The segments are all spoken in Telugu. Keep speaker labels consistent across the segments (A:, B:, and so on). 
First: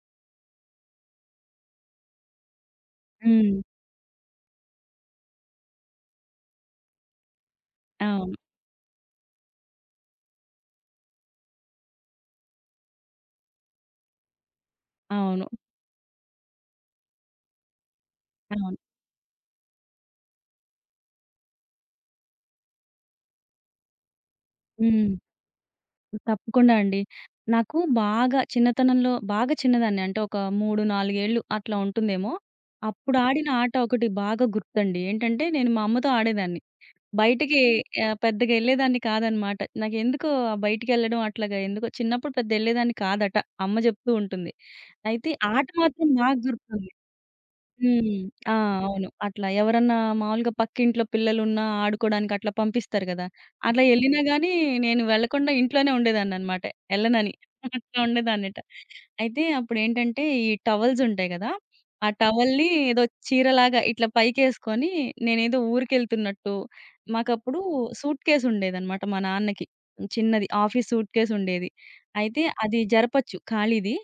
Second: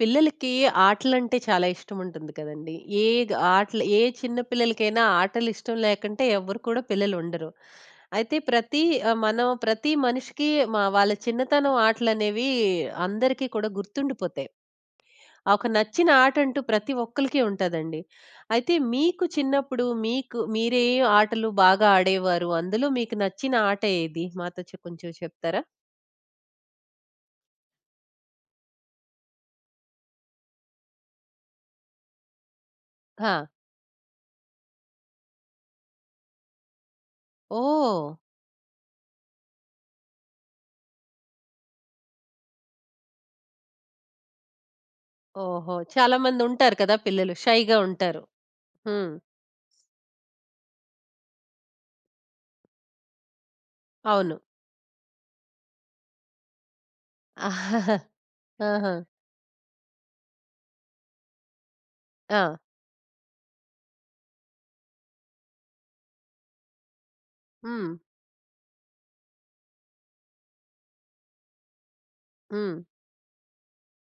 A: పిల్లలకి ఆటలంటే చాలా ఇష్టముంటుంది కదండీ! ఏ గ్
B: హ్మ్.
A: ఆటలు ఏ చిన్న పిల్లలకైనా ఆటలు ఇష్టం లేకుంటే ఎవ్వరు కూడా పిల్లలుండరు.
B: అవును.
A: అయితే ప్రతి ఆహ్, మనం ప్రతి మనిషికి మా వాళ్ళ చిన్నతనం ఆటలనేవి అందరికీ కూడా గుర్తుండిపోతాయి.
B: అవును.
A: ఆ ఒక నచ్చిన ఆటంటూ ప్రతి ఒక్కళ్ళకి ఉంటదండి. అయితే
B: అవును.
A: మీకు చిన్నప్పుడు మీకు మీరే ఆటలు బాగా ఆడేవారు? అందులో మీకు నచ్చిన ఆట ఏది? మాతో కొంచెం
B: హ్మ్.
A: చెప్తారా?
B: తప్పకుండా అండి. నాకు బాగా చిన్నతనంలో బాగా చిన్నదాన్ని అంటే ఒక 3, 4 ఏళ్ళు అట్లా ఉంటుందేమో. అప్పుడు
A: ఆ!
B: ఆడిన ఆట ఒకటి బాగా గుర్తండి. ఏంటంటే నేను మా అమ్మతో ఆడేదాన్ని. బయటికి
A: ఓహ్!
B: పెద్దగా ఎళ్ళేదాన్ని కాదనమాట. నాకెందుకో ఆ బయటికెళ్ళడం అట్లాగా ఎందుకో చిన్నప్పుడు పెద్ద ఎళ్ళేదాన్ని కాదట. అమ్మ జెప్తూ ఉంటుంది. అయితే ఆట
A: ఓహో!
B: మాత్రం
A: చాలా
B: నాకు
A: మందుంటారు
B: గుర్తుంది.
A: కదా, పిల్లలు షైగా
B: హ్మ్.
A: ఉంటారు.
B: ఆ! అవును.
A: హ్మ్.
B: అట్లా ఎవరన్నా మామూలుగా పక్కింట్లో పిల్లలున్నా ఆడుకోవడానికి అట్లా పంపిస్తారు గదా! అట్లా ఎళ్ళినా
A: అవును.
B: గానీ నేను వెళ్ళకుండా ఇంట్లోనే ఉండేదాన్ననమాట. ఎళ్ళనని.
A: ఆహా!
B: అట్లా ఉండేదాన్నిట. అయితే అప్పుడేంటంటే ఈ టవల్స్ ఉంటాయి గదా! ఆ
A: ఆ!
B: టవల్‌ని ఏదో చీరలాగా ఇట్లా పైకేసుకొని నేనేదో ఊరికెళ్తున్నట్టు మాకప్పుడు
A: హ్మ్.
B: సూట్‌కేస్ ఉండేదనమాట మా నాన్నకి. చిన్నది ఆఫీస్ సూట్‌కేస్ ఉండేది. అయితే
A: హ్మ్.
B: అది జరపొచ్చు ఖాళీది.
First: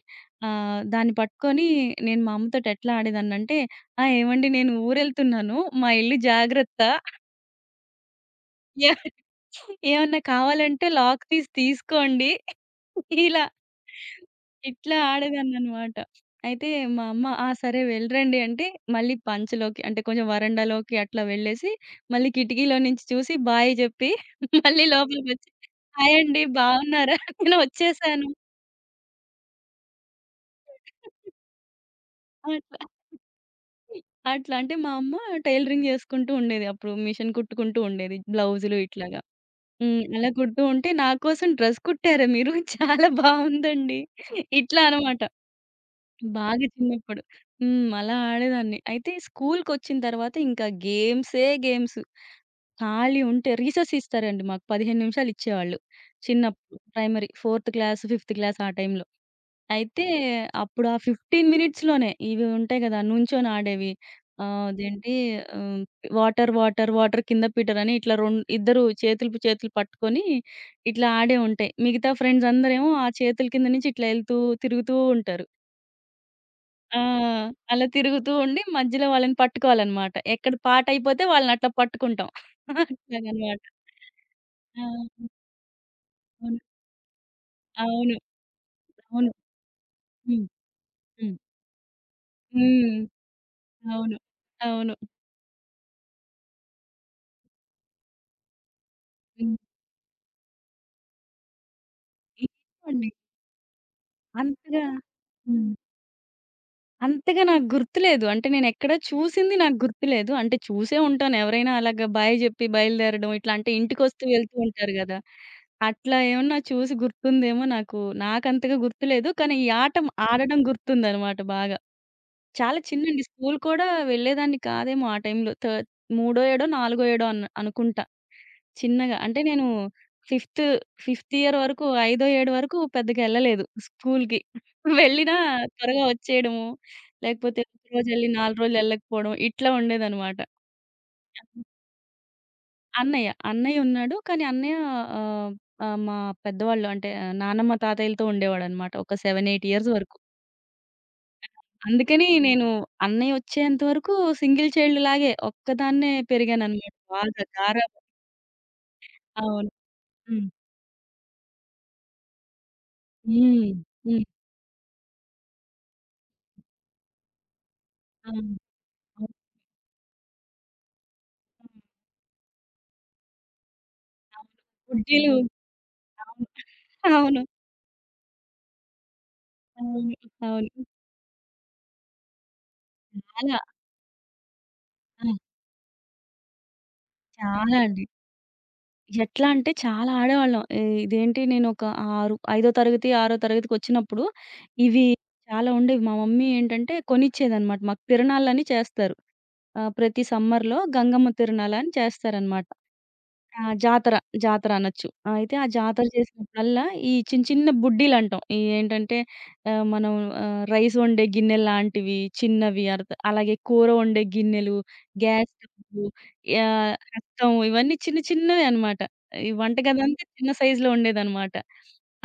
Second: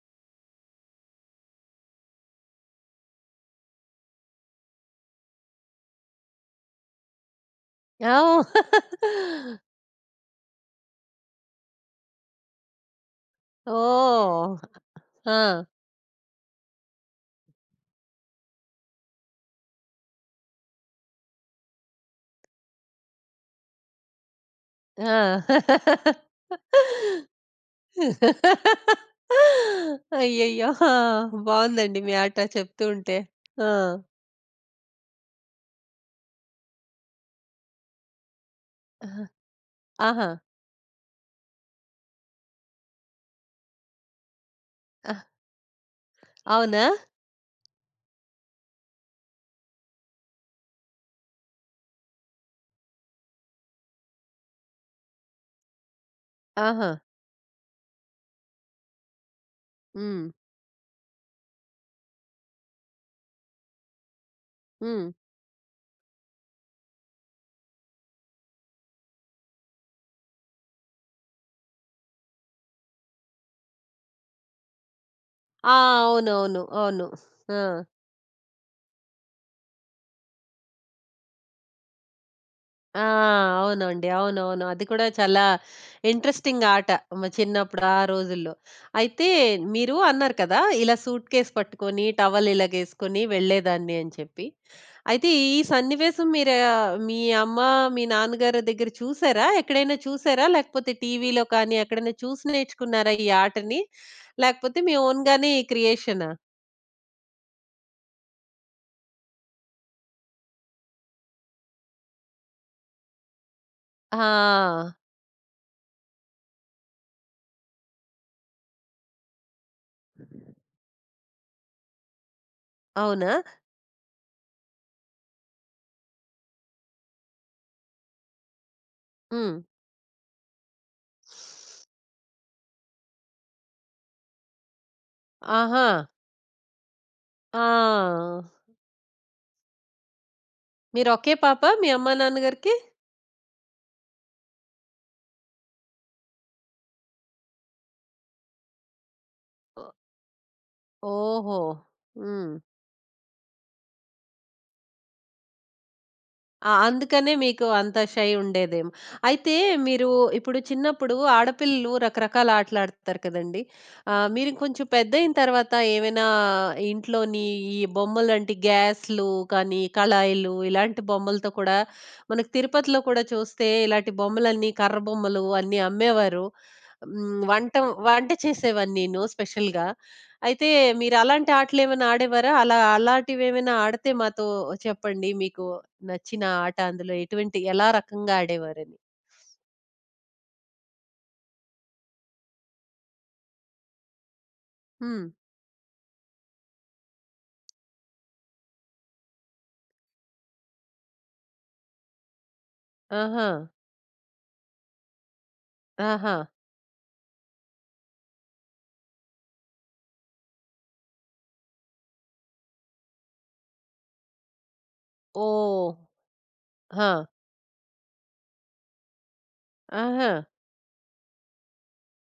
B: దాన్ని పట్టుకొని నేను మా అమ్మతోటి ఎట్లా ఆడేదాన్నంటే ఆ! ఏవండి నేను ఊరెళ్తున్నాను. మా ఇల్లు జాగ్రత్త.
A: ఓహ్!
B: ఎ ఏమన్నా కావాలంటే లాక్ తీసి తీసుకోండి. ఇలా.
A: ఓహ్!
B: ఇట్లా
A: ఆ!
B: ఆడేదాన్ననమాట. అయితే మా అమ్మ "ఆ! సరే వెళ్ళిరండి" అంటే మళ్ళీ పంచలోకి అంటే కొంచెం వరండాలోకి అట్లా వెళ్ళేసి, మళ్ళీ కిటికీలో నుంచి చూసి బాయ్ జెప్పి మళ్ళీ లోపలికొచ్చి
A: ఆ!
B: "హాయ్ అండి బాగున్నారా? నేను వచ్చేసాను."
A: అయ్యయ్యో! ఆ! బావుందండి మీ ఆట
B: అట్లా.
A: చెప్తూ ఉంటే. ఆ!
B: అట్లా అంటే మా అమ్మ టైలరింగ్ జేసుకుంటూ ఉండేది. అప్పుడు మిషన్ కుట్టుకుంటూ ఉండేది. బ్లౌజులు ఇట్లాగా.
A: ఆహా!
B: హ్మ్.
A: ఆహా!
B: అలా కుడుతూ ఉంటే నా కోసం డ్రెస్ కుట్టారా మీరు? చాలా బావుందండి. ఇట్లా అనమాట.
A: ఆహ్,
B: బాగా
A: అవునా?
B: చిన్నప్పుడు. హ్మ్. అలా ఆడేదాన్ని. అయితే స్కూలుకొచ్చిన తర్వాత ఇంకా గేమ్సే గేమ్స్. ఖాళీ ఉంటే రీసెస్ ఇస్తారండి మాకు. 15 నిమిషాలు ఇచ్చేవాళ్ళు చిన్నప్పుడు.
A: ఆహా!
B: ప్రైమరీ 4థ్ క్లాస్, ఫిఫ్త్ క్లాస్ ఆ టైంలో. అయితే
A: హ్మ్.
B: అప్పుడు ఆ 15 మినిట్స్‌లోనే ఇవి ఉంటాయి గదా! నుంచొని ఆడేవి.
A: హ్మ్.
B: అదేంటి ఆహ్, వాటర్, వాటర్, వాటర్ కింద పీటర్ అని ఇట్లా ఇద్దరు చేతులు చేతులు పట్టుకొని ఇట్లా ఆడే ఉంటాయి. మిగతా ఫ్రెండ్స్ అందరేమో ఆ చేతుల కింద నుంచి ఇట్లా ఎళ్తూ తిరుగుతూ ఉంటారు.
A: ఆ! అవునవును.
B: ఆ!
A: అవును. ఆ!
B: అలా తిరుగుతూ ఉండి మధ్యలో వాళ్ళని పట్టుకోవాలన్నమాట. ఎక్కడ పాటయిపోతే వాళ్ళని అట్లా పట్టుకుంటాం.
A: ఆ!
B: అట్లాగనమాట.
A: అవునండి. అవునవును. అది కూడా
B: ఆ!
A: చాలా
B: అవును.
A: ఇంట్రెస్టింగ్ ఆట. మా చిన్నప్పుడు ఆ
B: అవును.
A: రోజుల్లో. అయితే
B: అవును.
A: మీరు అన్నారు
B: హ్మ్.
A: కదా! ఇలా సూట్
B: హ్మ్.
A: కేస్ పట్టుకొని, టవల్
B: హ్మ్.
A: ఇలాగేసుకొని వెళ్ళేదాన్ని అని
B: అవును.
A: చెప్పి.
B: అవును.
A: అయితే ఈ సన్నివేశం మీరు మీ అమ్మ, మీ నాన్నగారి దగ్గర చూసారా?
B: హ్మ్.
A: ఎక్కడైనా చూసారా? లేకపోతే టీవీలో కానీ ఎక్కడైనా చూసి
B: ఏమో అండి.
A: నేర్చుకున్నారా ఈ ఆటని? లేకపోతే
B: అంతగా
A: మీ ఓన్‌గానే
B: హ్మ్. హ్మ్.
A: క్రియేషనా?
B: అంతగా నాకు గుర్తులేదు. అంటే నేనెక్కడ చూసింది నాకు గుర్తులేదు. అంటే చూసే ఉంటాను. ఎవరైనా అలాగా బాయ్ జెప్పి బయలుదేరడం ఇట్లా అంటే ఇంటికొస్తూ వెళ్తూ
A: ఆ!
B: ఉంటారు గదా! అట్లా ఏమన్నా చూసి గుర్తుందేమో నాకు. నాకంతగా గుర్తులేదు. కానీ ఈ ఆట ఆడడం గుర్తుందనమాట బాగా. చాలా చిన్నండి.
A: అవునా?
B: స్కూల్ కూడా వెళ్ళేదాన్ని కాదేమో ఆ టైంలో. థర్డ్ మూడో ఏడో, నాలుగో ఏడో అనుకుంటా. చిన్నగా. అంటే
A: హ్మ్.
B: నేను ఫిఫ్త్, ఫిఫ్త్ ఇయర్ వరకు, ఐదో, ఏడు వరకు పెద్దగా ఎళ్ళలేదు స్కూల్‌కి. వెళ్ళినా
A: ఆహా!
B: త్వరగా వచ్చేయడము, లేకపోతే ఒకరోజెళ్ళి
A: ఆ!
B: 4 రోజులు ఎళ్ళకపోవడం ఇట్లా ఉండేదనమాట.
A: మీరొకే పాపా మీ అమ్మా, నాన్నగారికి?
B: అన్నయ్య ఉన్నాడు. కానీ అన్నయ్య ఆహ్, ఆహ్, మా పెద్దవాళ్ళు అంటే ఆ, నానమ్మ, తాతయ్యలతో ఉండేవాడనమాట. ఒక 7, 8 ఇయర్స్ వరకు.
A: ఓహో!
B: అందుకని
A: హ్మ్.
B: నేను అన్నయ్య వచ్చేంత వరకు సింగిల్ చైల్డ్ లాగే ఒక్కదాన్నే
A: ఆ!
B: పెరిగాననమాట.
A: అందుకనే
B: బాగా
A: మీకు అంత
B: గారాబం.
A: షై ఉండేదేమో. అయితే
B: అవును.
A: మీరు
B: హ్మ్.
A: ఇప్పుడు చిన్నప్పుడు ఆడపిల్లలు రకరకాల ఆటలాడతారు కదండీ!
B: హ్మ్. హ్మ్.
A: మీరు కొంచెం పెద్దయిన తర్వాత ఏమైనా ఇంట్లోని ఈ
B: అవును.
A: బొమ్మలాంటి గ్యాస్‌లు
B: అవును.
A: కానీ, కళాయిలు ఇలాంటి బొమ్మలతో కూడా మనకు తిరుపతిలో కూడా చూస్తే ఇలాంటి
B: అవును.
A: బొమ్మలన్నీ కర్ర
B: బుడ్డీలు.
A: బొమ్మలు అన్నీ అమ్మేవారు.
B: అవును.
A: హ్మ్.
B: అవును.
A: వంట వంట చేసేవారు నేను స్పెషల్‌గా.
B: అవును.
A: అయితే
B: అవును.
A: మీరలాంటి ఆటలేమైనా ఆడేవారా?
B: చాలా.
A: అలాంటివేమైనా ఆడితే మాతో
B: ఆ!
A: చెప్పండి. మీకు నచ్చిన ఆట అందులో
B: చాలా
A: ఎలా
B: అండి.
A: రకంగా ఆడేవారని?
B: ఎట్లా అంటే చాలా ఆడేవాళ్ళం. ఇదేంటి నేనొక 6 ఐదో తరగతి, ఆరో తరగతికొచ్చినప్పుడు ఇవి
A: హ్మ్.
B: చాలా ఉండేవి. మా మమ్మీ ఏంటంటే కొనిచ్చేదనమాట. మాకు తిరణాలని చేస్తారు. ప్రతి సమ్మర్‌లో గంగమ్మ తిరణాలని చేస్తారనమాట.
A: ఆహా!
B: ఆ! జాతర. జాతర అనొచ్చు. అయితే ఆ జాతర
A: ఆహా!
B: చేసినప్పుడల్లా ఈ చిన్న చిన్న బుడ్డీలంటాం. ఈ ఏంటంటే మనం రైస్ వండే గిన్నెల్లాంటివి చిన్నవి అర్ద అలాగే కూర వండే గిన్నెలు, గ్యాస్
A: ఓహ్!
B: స్టవ్వు,
A: ఆ!
B: హస్తం ఇవన్నీ చిన్న చిన్నవి అనమాట. ఈ వంటగదంతా
A: ఆహా!
B: చిన్న సైజులో ఉండేదనమాట.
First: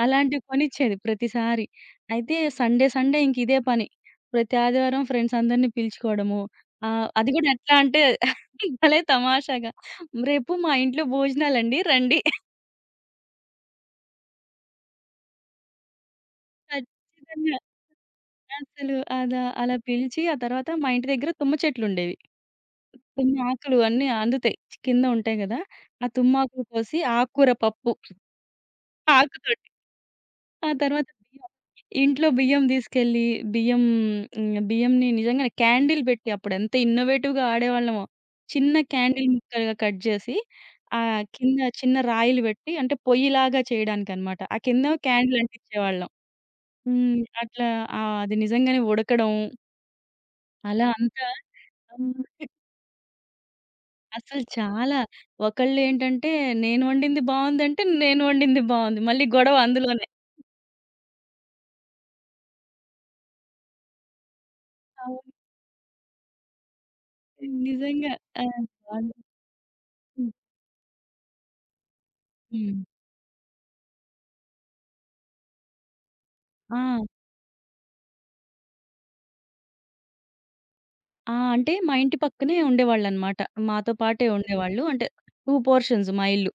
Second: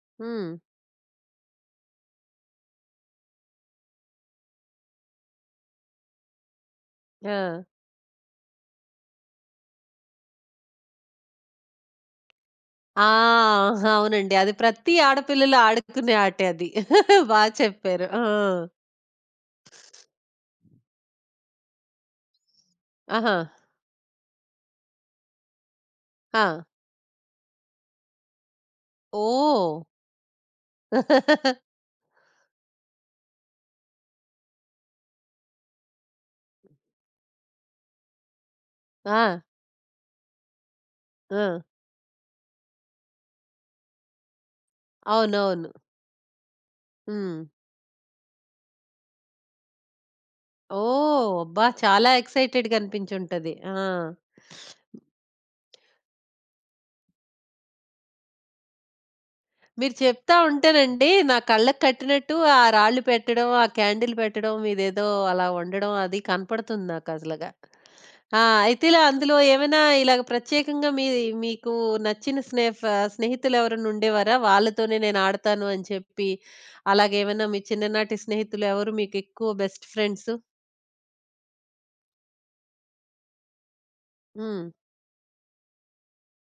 B: అలాంటివి
A: హ్మ్.
B: కొనిచ్చేది ప్రతిసారి. అయితే సండే సండే ఇంక ఇదే పని. ప్రతి ఆదివారం ఫ్రెండ్స్ అందరిని పిలుచుకోవడము. అది గూడా
A: ఆ!
B: ఎట్లా అంటే భలే తమాషాగా రేపు మా ఇంట్లో భోజనాలండి రండి.
A: ఆ! అవునండి. అది ప్రతి ఆడపిల్లలు ఆడుకునే ఆటే అది.
B: ఖచ్చితంగా.
A: చెప్పారు. ఆ!
B: అసలు అదా అలా పిలిచి, ఆ తర్వాత మా ఇంటి దగ్గర తుమ్మ చెట్లుండేవి. తుమ్మ
A: ఆహా!
B: ఆకులు అన్నీ అందుతాయి. కింద ఉంటాయి గదా! ఆ
A: ఆ!
B: తుమ్మాకులు కోసి ఆకుకూర పప్పు ఆకుతోటి.
A: ఓహ్!
B: ఆ తర్వాత బియ్యం ఇంట్లో బియ్యం తీసుకెళ్ళి, బియ్యం బియ్యంని నిజంగానే క్యాండిల్ పెట్టి అప్పుడెంత ఇన్నోవేటివ్‌గా ఆడేవాళ్ళమో. చిన్న
A: ఆ!
B: క్యాండిల్ ముక్కలుగా కట్ చేసి, ఆ
A: ఆ!
B: కింద చిన్న రాయిలు పెట్టి అంటే పొయ్యిలాగా చేయడానికనమాట. ఆ కింద క్యాండిల్
A: అవునవును.
B: అంటించేవాళ్ళం. హ్మ్.
A: హ్మ్.
B: అట్లా అది నిజంగానే ఉడకడం అలా అంతా
A: ఓహ్! అబ్బా! చాలా
B: హ్మ్.
A: ఎక్సైటెడ్‌గా అనిపించుంటది. ఆ!
B: అసలు చాలా ఒకళ్ళేంటంటే నేను వండింది బావుందంటే, నేను వండింది బావుంది. మళ్ళీ గొడవ
A: మీరు
B: అందులోనే.
A: చెప్తా ఉంటేనండి నా కళ్ళకి కట్టినట్టు ఆ రాళ్ళు పెట్టడం, ఆ క్యాండిల్ పెట్టడం, మీదేదో
B: అవును.
A: అలా వండడం అది కనపడుతుంది నాకసలుగా.
B: నిజంగా.
A: ఆ!
B: ఆ!
A: అయితే ఇలా
B: వాళ్ళు
A: అందులో ఏమైనా ఇలాగ
B: హ్మ్.
A: ప్రత్యేకంగా మీకు నచ్చిన
B: హ్మ్.
A: స్నేహితులెవరైనా ఉండేవారా? వాళ్ళతోనే నేను ఆడతాను అని చెప్పి,
B: ఆ!
A: అలాగేమైనా మీ చిన్ననాటి స్నేహితులు ఎవరు మీకెక్కువ బెస్ట్ ఫ్రెండ్సు?
B: ఆ! అంటే మా ఇంటి పక్కనే ఉండేవాళ్ళనమాట. మాతో పాటే
A: హ్మ్.
B: ఉండేవాళ్ళు. అంటే 2 పోర్షన్స్ మా ఇల్లు.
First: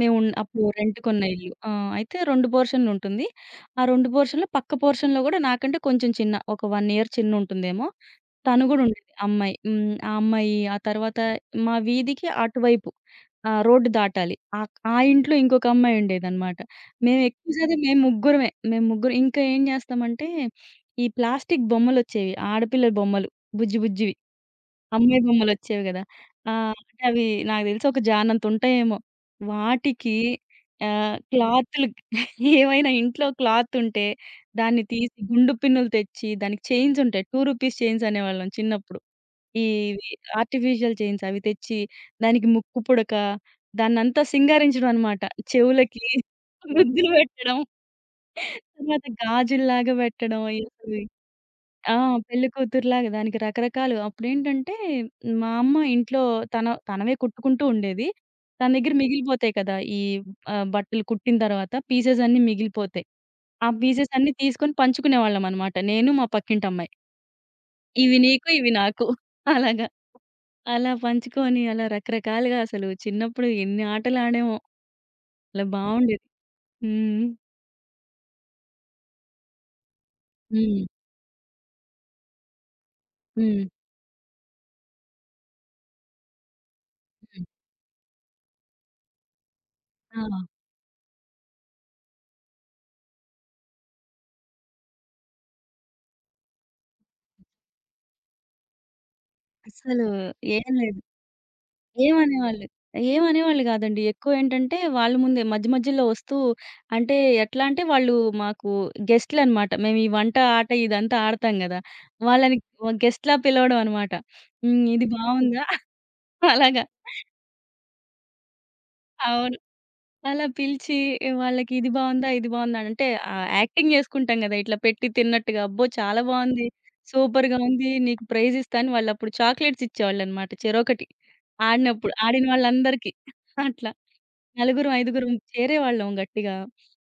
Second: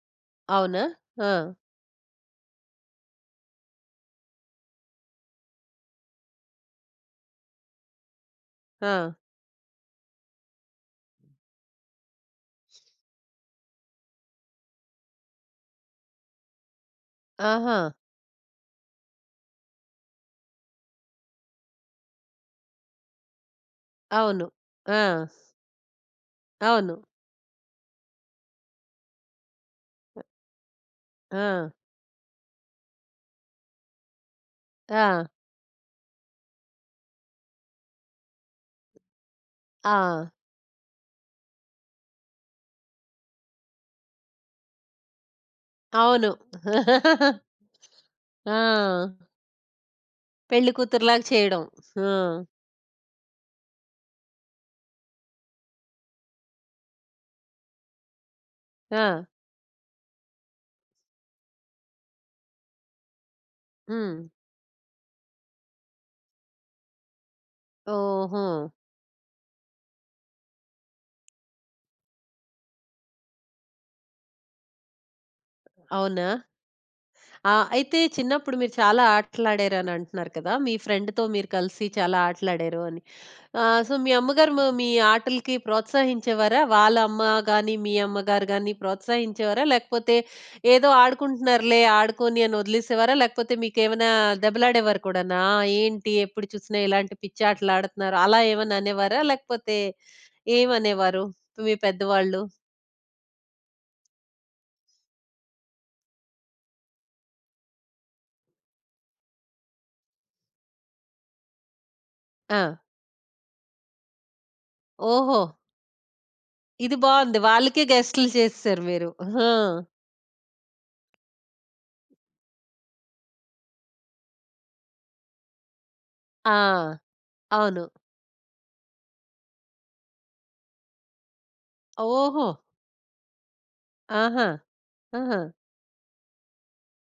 B: మేము అప్పుడు
A: అవునా?
B: రెంట్‌కున్న
A: ఆ!
B: ఇల్లు. ఆ! అయితే 2 పోర్షన్లుంటుంది. ఆ 2 పోర్షన్‌లో పక్క పోర్షన్‌లో గూడా నాకంటే కొంచెం చిన్న ఒక 1 ఇయర్ చిన్నుంటుందేమో. తను గూడా
A: ఆ!
B: ఉండేది అమ్మాయి. హ్మ్. ఆ అమ్మాయి, ఆ తర్వాత మా వీధికి అటువైపు రోడ్డు దాటాలి. ఆ ఇంట్లో ఇంకొక అమ్మాయి ఉండేదనమాట. మేము ఎక్కువ
A: ఆహా!
B: శాతం మేము ముగ్గురమే. మేము ముగ్గురం ఇంకా ఏం జేస్తామంటే, ఈ ప్లాస్టిక్ బొమ్మలొచ్చేవి. ఆడపిల్లల బొమ్మలు బుజ్జి బుజ్జివి.
A: అవును. ఆ!
B: అమ్మాయి బొమ్మలొచ్చేవి గదా!
A: అవును.
B: అంటే అవి నాకు దెలిసి ఒక జానంతుంటాయేమో. వాటికి
A: ఆ!
B: క్లాతులు ఏవైనా ఇంట్లో క్లాతుంటే దాన్ని
A: ఆ!
B: తీసి గుండు పిన్నులు తెచ్చి దానికి చైన్సుంటాయి. 2 రూపీస్ చైన్స్ అనేవాళ్ళం చిన్నప్పుడు.
A: ఆ!
B: ఇవి ఆర్టిఫిషియల్ చైన్స్ అవి తెచ్చి దానికి ముక్కు పుడక, దాన్నంతా సింగారించడం అన్నమాట. చెవులకి
A: అవును.
B: గుద్దులు పెట్టడం, తర్వాత
A: ఆ!
B: గాజుల్లాగా పెట్టడం. అయ్యో!
A: పెళ్లి కూతురులాగా చేయడం.
B: ఆ!
A: ఆ!
B: పెళ్ళికూతురులాగా దానికి రకరకాలు అప్పుడేంటంటే, మా అమ్మ ఇంట్లో తనవే కుట్టుకుంటూ ఉండేది. తన దగ్గర
A: ఆ!
B: మిగిలిపోతాయి కదా! ఈ బట్టలు కుట్టిన తర్వాత పీసెస్ అన్నీ మిగిలిపోతాయి. ఆ పీసెస్
A: హ్మ్.
B: అన్నీ తీసుకొని పంచుకునేవాళ్ళమనమాట. నేను, మా పక్కింటమ్మాయి. ఇవి
A: ఓహో!
B: నీకు, ఇవి నాకు అలాగా. అలా పంచుకొని అలా రకరకాలుగా అసలు చిన్నప్పుడు ఎన్ని ఆటలాడామో. అలా బావుండేది.
A: అవునా?
B: హ్మ్.
A: ఆ! అయితే చిన్నప్పుడు మీరు చాలా ఆటలాడారని అంటున్నారు కదా! మీ
B: హ్మ్.
A: ఫ్రెండ్‌తో మీరు కలిసి చాలా ఆటలాడారు అని.
B: హ్మ్.
A: మీ అమ్మగారు మీ ఆటలకి ప్రోత్సహించేవారా? వాళ్ళ అమ్మ
B: హ్మ్.
A: గాని, మీ అమ్మగారు గాని ప్రోత్సహించేవారా? లేకపోతే
B: ఆ!
A: ఏదో ఆడుకుంటున్నారులే ఆడుకోని అని వదిలేసేవారా? లేకపోతే మీకేమైనా దెబ్బలాడేవారు కూడానా? ఏంటి ఎప్పుడు చూసినా ఇలాంటి పిచ్చి ఆటలు ఆడుతున్నారు అలా ఏమన్నా అనేవారా? లేకపోతే
B: అస్సలు ఏం లేదు.
A: ఏమనేవారు మీ పెద్దవాళ్ళు?
B: ఏమనేవాళ్ళు. ఏమనేవాళ్ళు గాదండి. ఎక్కువేంటంటే వాళ్ళ ముందే మధ్య మధ్యలో వస్తూ అంటే ఎట్లా అంటే వాళ్ళు మాకు గెస్ట్‌లనమాట. మేము ఈ వంట ఆట ఇదంతా ఆడతాం గదా! వాళ్ళని
A: ఆ!
B: గెస్ట్‌లా పిలవడం అనమాట. హ్మ్. ఇది
A: ఓహో!
B: బావుందా? అలాగా.
A: ఇది బావుంది. వాళ్ళకే గెస్టులు చేసేసారు మీరు. ఆ!
B: అవును. అలా పిలిచి వాళ్ళకి ఇది బావుందా? ఇది బావుందా? అంటే యాక్టింగ్ జేసుకుంటాం గదా! ఇట్లా పెట్టి తిన్నట్టుగా. అబ్బో! చాలా బావుంది.
A: ఆ!
B: సూపర్‌గా
A: అవును.
B: ఉంది. నీకు ప్రైజ్ ఇస్తా అని వాళ్ళప్పుడు చాక్లేట్స్ ఇచ్చేవాళ్ళనమాట చెరొకటి. ఆడినప్పుడు ఆడిన
A: ఓహో!
B: వాళ్ళందరికీ. అట్లా.
A: ఆహా!
B: నలుగురం, ఐదుగురం
A: ఆహా!
B: చేరేవాళ్ళం గట్టిగా.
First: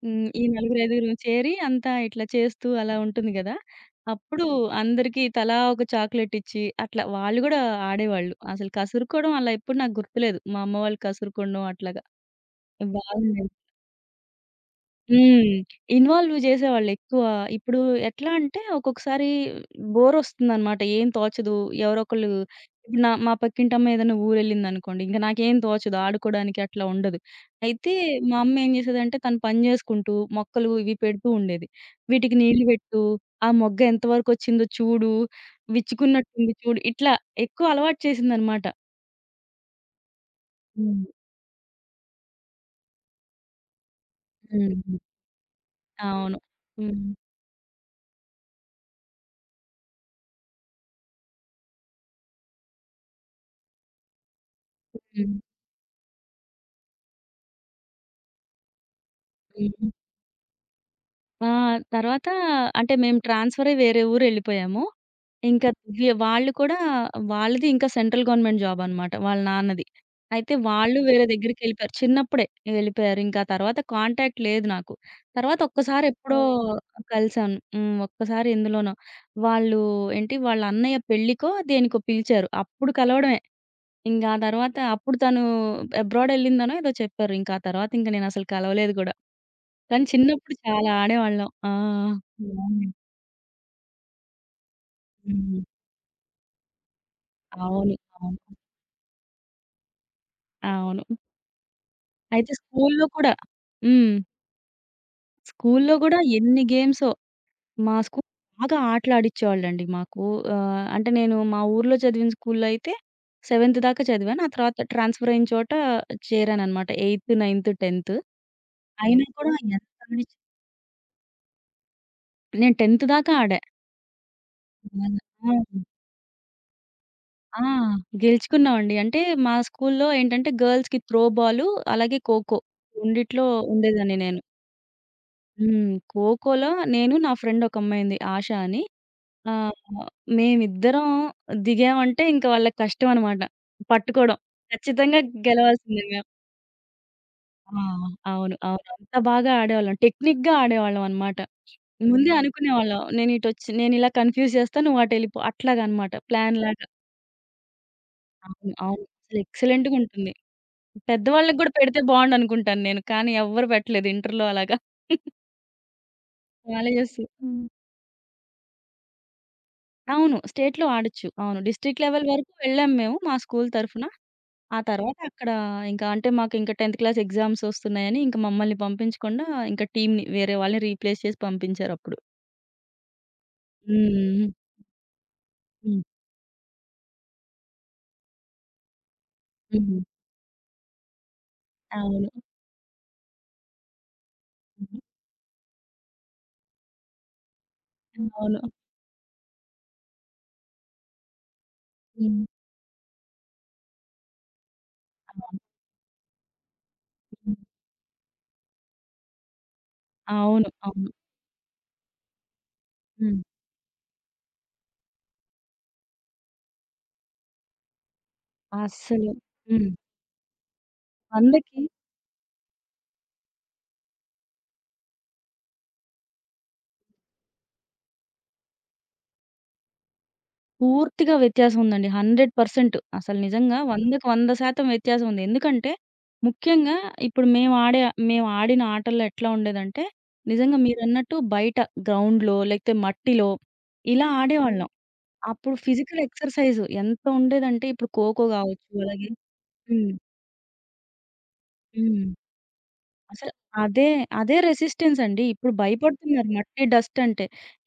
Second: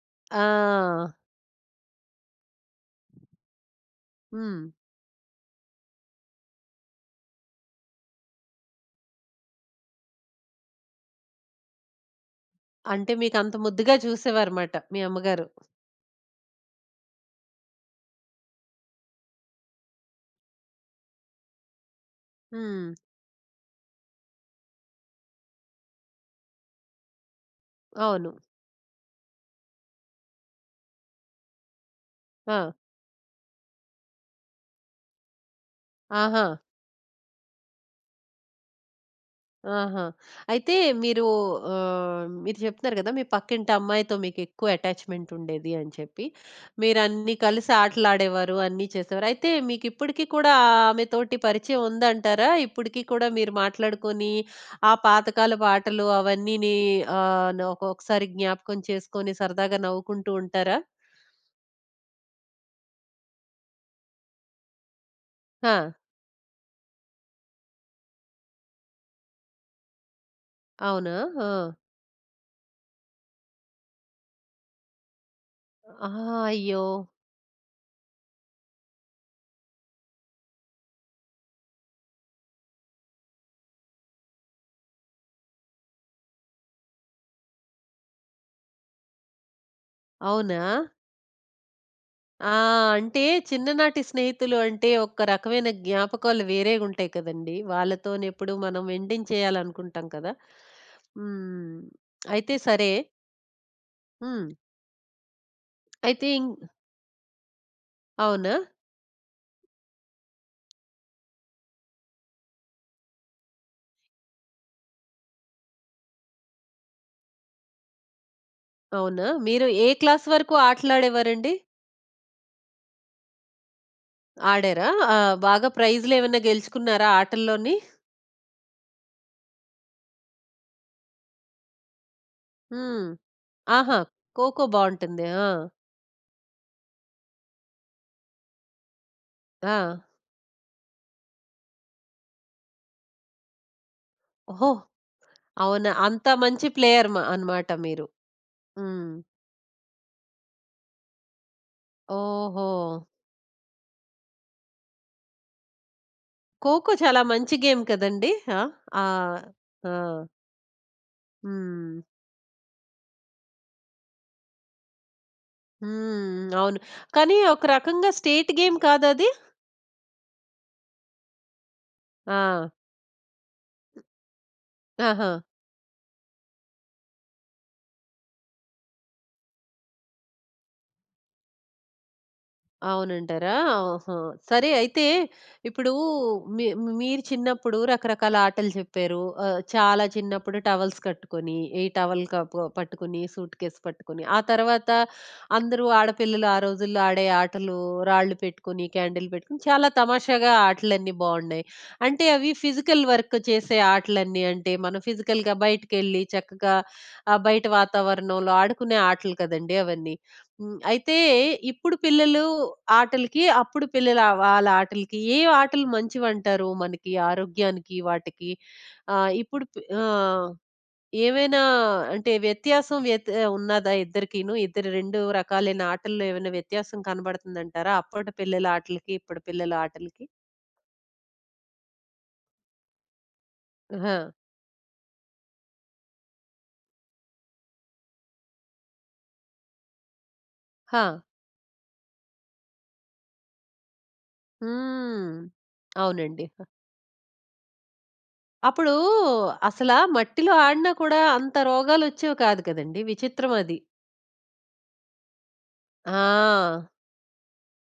B: హ్మ్. ఈ నలుగురు,
A: ఆ!
B: ఐదుగురం చేరి అంతా ఇట్లా చేస్తూ అలా ఉంటుంది గదా! అప్పుడు
A: హ్మ్.
B: అందరికీ తలా ఒక చాక్లెట్ ఇచ్చి, అట్లా వాళ్ళు గూడా ఆడేవాళ్ళు. అసలు కసురుకోవడం అలా ఎప్పుడు నాకు గుర్తులేదు. మా అమ్మ వాళ్ళు కసురుకోవడం అట్లాగా
A: అంటే
B: బాగుండేది.
A: మీకంత ముద్దుగా చూసేవారమాట మీ అమ్మగారు.
B: హ్మ్. ఇన్వాల్వ్ జేసేవాళ్ళెక్కువ. ఇప్పుడు ఎట్లా అంటే ఒక్కొక్కసారి బోరొస్తుందనమాట. ఏం తోచదు. ఎవరోకళ్ళు
A: హ్మ్.
B: ఇప్పుడు మా పక్కింటమ్మాయి ఏదైనా ఊరెళ్ళిందనుకోండి, ఇంక నాకేం తోచదు ఆడుకోడానికి అట్లా ఉండదు. అయితే
A: అవును.
B: మా అమ్మ ఏం జేసేదంటే తను పని జేసుకుంటూ మొక్కలు ఇవి పెడుతూ ఉండేది. "వీటికి నీళ్లు
A: ఆ!
B: పెట్టు, ఆ మొగ్గ ఎంతవరకొచ్చిందో చూడు,
A: ఆహా!
B: విచ్చుకున్నట్టుంది చూడు" ఇట్లా ఎక్కువ అలవాటు చేసిందనమాట.
A: ఆహా! అయితే
B: హ్మ్.
A: మీరు మీరు చెప్తున్నారు గదా! మీ పక్కింటి అమ్మాయితో మీకెక్కువ
B: హ్మ్.
A: అటాచ్‌మెంట్ ఉండేది అని చెప్పి.
B: అవును. హ్మ్.
A: మీరన్నీ కలిసి ఆటలాడేవారు, అన్నీ చేసేవారు. అయితే మీకిప్పటికి కూడా ఆమెతోటి పరిచయం ఉందంటారా? ఇప్పటికి కూడా మీరు మాట్లాడుకొని, ఆ
B: హ్మ్.
A: పాతకాలపు ఆటలు అవన్నీని ఆహ్, న ఒక్కొక్కసారి జ్ఞాపకం చేసుకొని సరదాగా
B: హ్మ్.
A: నవ్వుకుంటూ ఉంటారా?
B: ఆ! తర్వాత అంటే మేము ట్రాన్స్‌ఫరై వేరే ఊరెళ్ళిపోయాము. ఇంకా
A: ఆ!
B: వాళ్ళు కూడా వాళ్ళది ఇంకా సెంట్రల్ గవర్నమెంట్ జాబనమాట వాళ్ళ నాన్నది. అయితే వాళ్ళు
A: అవునా?
B: వేరే
A: ఆ!
B: దగ్గరికెళ్ళిపోయారు. చిన్నప్పుడే వెళ్ళిపోయారు. ఇంకా తర్వాత కాంటాక్ట్ లేదు నాకు. తర్వాత ఒక్కసారి
A: ఆహా!
B: ఎప్పుడో
A: అయ్యో!
B: ఓహ్! కలిసాను. హ్మ్. ఒక్కసారి ఎందులోనో. వాళ్ళు ఏంటి వాళ్ళ అన్నయ్య పెళ్ళికో, దేనికో పిలిచారు. అప్పుడు కలవడమే. ఇంక ఆ తర్వాత అప్పుడు తను అబ్రాడ్ ఎళ్ళిందనో ఏదో చెప్పారు. ఇంకా ఆ తర్వాత ఇంక నేనసలు కలవలేదు గూడా. కానీ చిన్నప్పుడు
A: అవునా?
B: చాలా ఆడేవాళ్ళం. ఆ!
A: ఆ!
B: హ్మ్.
A: అంటే చిన్ననాటి స్నేహితులు అంటే ఒక
B: హ్మ్.
A: రకమైన జ్ఞాపకాలు వేరేగుంటాయి కదండీ.
B: అవును. అవును.
A: వాళ్ళతోనెప్పుడు మనం ఎండింగ్ చేయాలనుకుంటాం కదా!
B: అవును.
A: హ్మ్.
B: అయితే
A: అయితే సరే.
B: స్కూలులో కూడా హ్మ్.
A: హ్మ్.
B: స్కూలులో గూడా
A: అయితే ఇం
B: ఎన్ని గేమ్సో మా స్కూల్
A: అవునా?
B: బాగా ఆటలాడిచ్చేవాళ్ళండి మాకు. అంటే నేను మా ఊర్లో చదివిన స్కూలులో అయితే 7థ్ దాకా చదివాను. ఆ తర్వాత ట్రాన్స్‌ఫర్ అయిన చోట చేరాననమాట. 8, 9, 10థ్ అయినా
A: అవునా?
B: కూడా
A: మీరు
B: ఎంత
A: ఏ క్లాస్
B: ఆడిచ్చి
A: వరకు ఆటలాడేవారండి?
B: నేను 10థ్ దాకా ఆడా.
A: ఆడారా?
B: బాగా.
A: ఆ!
B: ఆ!
A: బాగా ప్రైజ్‌లేమన్నా గెలుచుకున్నారా
B: ఆ!
A: ఆటల్లోని?
B: గెలుచుకున్నామండి. అంటే మా స్కూల్లో ఏంటంటే గర్ల్స్‌కి త్రో బాలు, అలాగే ఖోఖో
A: హ్మ్.
B: రెండిట్లో
A: ఆహా!
B: ఉండేదాన్ని నేను.
A: ఖోఖో బావుంటుంది. ఆ!
B: హ్మ్. ఖోఖోలో నేను నా ఫ్రెండ్ ఒక అమ్మాయి ఉంది ఆష అని. ఆహ్,
A: ఆ!
B: మేమిద్దరం దిగామంటే ఇంక వాళ్ళకి కష్టం అనమాట పట్టుకోవడం.
A: ఓహో!
B: ఖచ్చితంగా
A: అవునా?
B: గెలవాల్సిందే మేము.
A: అంత మంచి ప్లేయర్ అన్నమాట
B: ఆ!
A: మీరు.
B: అవును. అవును.
A: హ్మ్.
B: అంత బాగా ఆడేవాళ్ళం. టెక్నిక్‌గా ఆడేవాళ్ళం అనమాట. ముందే
A: ఓహో!
B: అనుకునేవాళ్ళం. నేను ఇటొచ్చి నేనిలా కన్‌ఫ్యూజ్ చేస్తా, నువ్వు అటెళ్ళిపో అట్లాగనమాట ప్లాన్‌లాగా.
A: ఖోఖో చాలా మంచి గేమ్ కదండీ! ఆ!
B: అవును. అవును. అసలు
A: ఆహ్, ఆ!
B: ఎక్సలెంట్‌గుంటుంది. పెద్దవాళ్ళకి గూడా
A: హ్మ్.
B: పెడితే బావుండనుకుంటాను నేను. కానీ ఎవ్వరు పెట్టలేదు ఇంటర్‌లో అలాగా.
A: హ్మ్. అవును.
B: కాలేజెస్
A: కానీ
B: హ్మ్.
A: ఒక రకంగా స్టేట్ గేమ్ కాదా అది?
B: అవును. స్టేట్‌లో ఆడొచ్చు. అవును. డిస్ట్రిక్ట్ లెవెల్ వరకు
A: ఆ!
B: వెళ్ళాం మేము మా స్కూల్ తరఫున. ఆ తర్వాత
A: ఆహా!
B: అక్కడ ఇంకా అంటే మాకింకా 10థ్ క్లాస్ ఎగ్జామ్స్ వస్తున్నాయని ఇంక మమ్మల్ని పంపించకుండా ఇంకా టీమ్‌ని వేరే వాళ్ళని రీప్లేస్ చేసి పంపించారప్పుడు.
A: అవునంటారా? ఆహా!
B: హ్మ్.
A: సరే అయితే ఇప్పుడు
B: హ్మ్.
A: మీ మీరు చిన్నప్పుడు రకరకాల ఆటలు చెప్పారు. ఆహ్,
B: హ్మ్.
A: చాలా చిన్నప్పుడు టవల్స్ కట్టుకొని, ఈ టవల్
B: అవును.
A: కప్ పట్టుకొని, సూట్ కేస్ పట్టుకొని, ఆ తర్వాత
B: హ్మ్.
A: అందరూ ఆడపిల్లలు ఆ రోజుల్లో ఆడే ఆటలు రాళ్ళు
B: అవును.
A: పెట్టుకొని, క్యాండిల్ పెట్టుకొని చాలా తమాషాగా ఆటలన్నీ బావున్నాయి. అంటే
B: హ్మ్.
A: అవి ఫిజికల్ వర్క్ చేసే ఆటలన్నీ అంటే మనం ఫిజికల్‌గా
B: అవును.
A: బయటికెళ్ళి చక్కగా
B: హ్మ్.
A: బయట వాతావరణంలో ఆడుకునే ఆటలు కదండీ అవన్నీ.
B: అవును.
A: హ్మ్.
B: అవును.
A: అయితే ఇప్పుడు పిల్లలు
B: హ్మ్.
A: ఆటలకి, అప్పుడు పిల్లలు వాళ్ళ ఆటలకి ఏ ఆటలు మంచివంటారు మనకి ఆరోగ్యానికి వాటికి?
B: అస్సలు.
A: ఆహ్, ఇప్పుడు పి
B: హ్మ్.
A: ఆహ్, ఏమైనా
B: 100కి
A: అంటే వ్యత్యాసం వ్యత్ ఉన్నదా ఇద్దరికిను? ఇద్దరు 2 రకాలైన ఆటల్లో ఏమైనా వ్యత్యాసం కనబడుతుందంటారా? అప్పటి పిల్లల ఆటలకి, ఇప్పుడు పిల్లల ఆటలకి?
B: పూర్తిగా వ్యత్యాసం ఉందండి. 100% అసలు నిజంగా హ్మ్.
A: ఆహా!
B: 100కి 100% వ్యత్యాసం ఉంది. ఎందుకంటే ముఖ్యంగా ఇప్పుడు మేము ఆడిన ఆటల్లో ఎట్లా ఉండేదంటే, నిజంగా
A: హా!
B: మీరన్నట్టు బయట గ్రౌండ్‌లో లేకపోతే మట్టిలో ఇలా హ్మ్. ఆడేవాళ్ళం.
A: హ్మ్.
B: అప్పుడు ఫిజికల్
A: అవునండి.
B: ఎక్సర్‌సైజ్ ఎంత ఉండేదంటే ఇప్పుడు ఖోఖో కావచ్చు
A: అప్పుడు
B: అలాగే
A: అసలా
B: హ్మ్.
A: మట్టిలో ఆడినా కూడా అంత
B: హ్మ్.
A: రోగాలొచ్చేవి కాదు కదండీ!
B: అసలు
A: విచిత్రం అది.
B: అదే, అదే రెసిస్టెన్స్ అండి. ఇప్పుడు భయపడుతున్నారు మట్టి,
A: ఆ!
B: డస్ట్ అంటే.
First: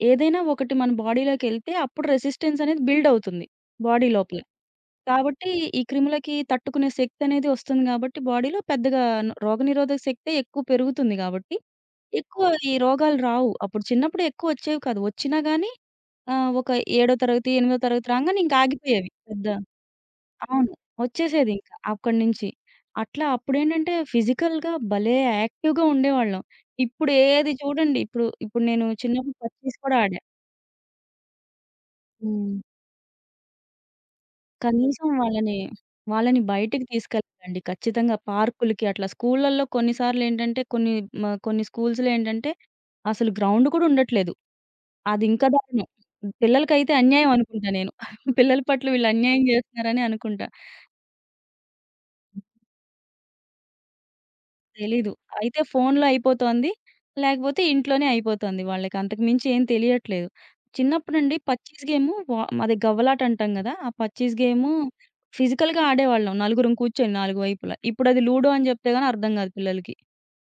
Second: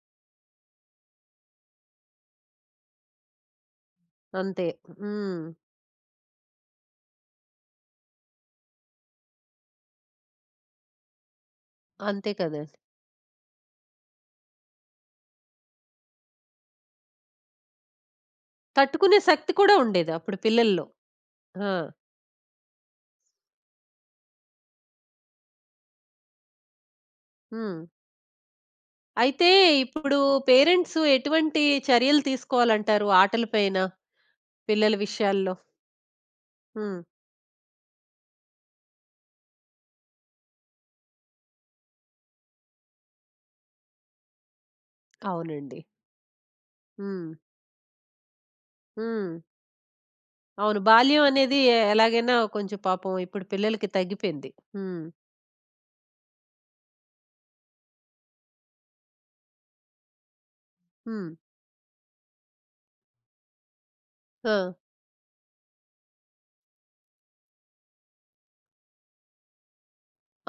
B: ఏదైనా ఒకటి మన బాడీలోకెళ్తే అప్పుడు రెసిస్టెన్స్ అనేది బిల్డ్ అవుతుంది బాడీ లోపల.
A: అంతే. హ్మ్.
B: కాబట్టి ఈ క్రిములకి తట్టుకునే శక్తనేది వస్తుంది గాబట్టి, బాడీలో పెద్దగా రోగనిరోధక శక్తే ఎక్కువ పెరుగుతుంది గాబట్టి,
A: అంతే
B: ఎక్కువ
A: కదండీ.
B: ఈ రోగాలు రావు. అప్పుడు చిన్నప్పుడు ఎక్కువొచ్చేవి కాదు. వచ్చినా గానీ ఒక ఏడో తరగతి, ఎనిమిదో తరగతి రాంగానే ఇంక ఆగిపోయేవి.
A: తట్టుకునే
B: పెద్ద
A: శక్తి కూడా ఉండేది అప్పుడు
B: అవును.
A: పిల్లల్లో.
B: వచ్చేసేదింక
A: ఆ!
B: అక్కడి నుంచి. అట్లా అప్పుడేంటంటే ఫిజికల్‌గా భలే యాక్టివ్‌గా ఉండేవాళ్ళం. ఇప్పుడు ఏది
A: హ్మ్.
B: చూడండి ఇప్పుడు ఇప్పుడు నేను చిన్నప్పుడు
A: అయితే
B: 'పచ్చీస్' కూడా
A: ఇప్పుడు
B: ఆడా.
A: పేరెంట్స్ ఎటువంటి చర్యలు
B: హ్మ్.
A: తీసుకోవాలంటారు ఆటల పైన పిల్లల
B: కనీసం
A: విషయాల్లో?
B: వాళ్ళని బయటికి
A: హ్మ్.
B: తీసుకెళ్ళాలండి ఖచ్చితంగా. పార్కులకి అట్లా స్కూళ్ళల్లో కొన్నిసార్లేంటంటే కొన్ని కొన్ని స్కూల్స్‌లో ఏంటంటే అసలు గ్రౌండ్ కూడా ఉండట్లేదు. అది ఇంకా
A: అవునండి.
B: దారుణం. పిల్లలకైతే అన్యాయం
A: హ్మ్.
B: అనుకుంటా నేను. పిల్లల పట్ల వీళ్ళు
A: హ్మ్.
B: అన్యాయం జేస్తున్నారని అనుకుంటా.
A: అవును. బాల్యం అనేది ఎలాగైనా కొంచెం పాపం ఇప్పుడు పిల్లలకి తగ్గిపోయింది. హ్మ్.
B: తెలీదు. అయితే ఫోన్‌లో అయిపోతోంది. లేకపోతే ఇంట్లోనే అయిపోతోంది వాళ్ళకి. అంతకు మించి ఏం తెలియట్లేదు. చిన్నప్పుడు
A: హ్మ్.
B: నుండి పచ్చీస్ గేము మాది గవ్వలాట అంటాం గదా! ఆ పచ్చీస్
A: ఆ!
B: గేము ఫిజికల్‌గా ఆడేవాళ్ళం నలుగురం కూర్చొని నాలుగు వైపులా. ఇప్పుడది లూడో అని జెప్తే గాని అర్థం గాదు పిల్లలకి.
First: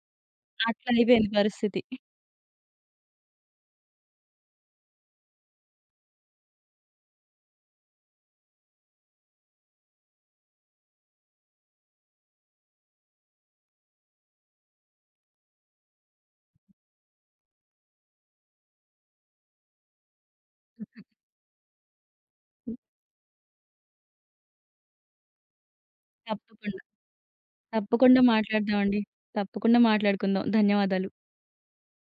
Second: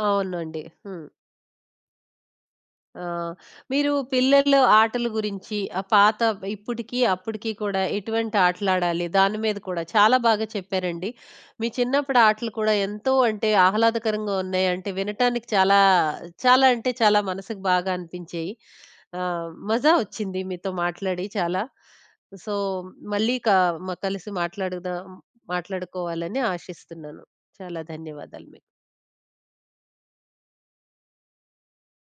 A: అవునండి.
B: అట్లా
A: హ్మ్.
B: అయిపోయింది పరిస్థితి.
A: ఆ! మీరు పిల్లలు ఆటల గురించి ఆ పాత ఇప్పటికి, అప్పటికి కూడా ఎటువంటి ఆటలాడాలి? దాని మీద కూడా చాలా బాగా చెప్పారండి. మీ చిన్నప్పుడు ఆటలు కూడా ఎంతో అంటే ఆహ్లాదకరంగా ఉన్నాయి. అంటే వినటానికి చాలా, చాలా అంటే చాలా మనసుకు బాగా అనిపించాయి. మజా వచ్చింది మీతో మాట్లాడి చాలా. సో, మళ్ళీ క మ కలిసి మాట్లాడుకోవాలని
B: తప్పకుండా.
A: ఆశిస్తున్నాను. చాలా
B: తప్పకుండా
A: ధన్యవాదాలు మీకు.
B: మాట్లాడదామండి. తప్పకుండా మాట్లాడుకుందాం. ధన్యవాదాలు.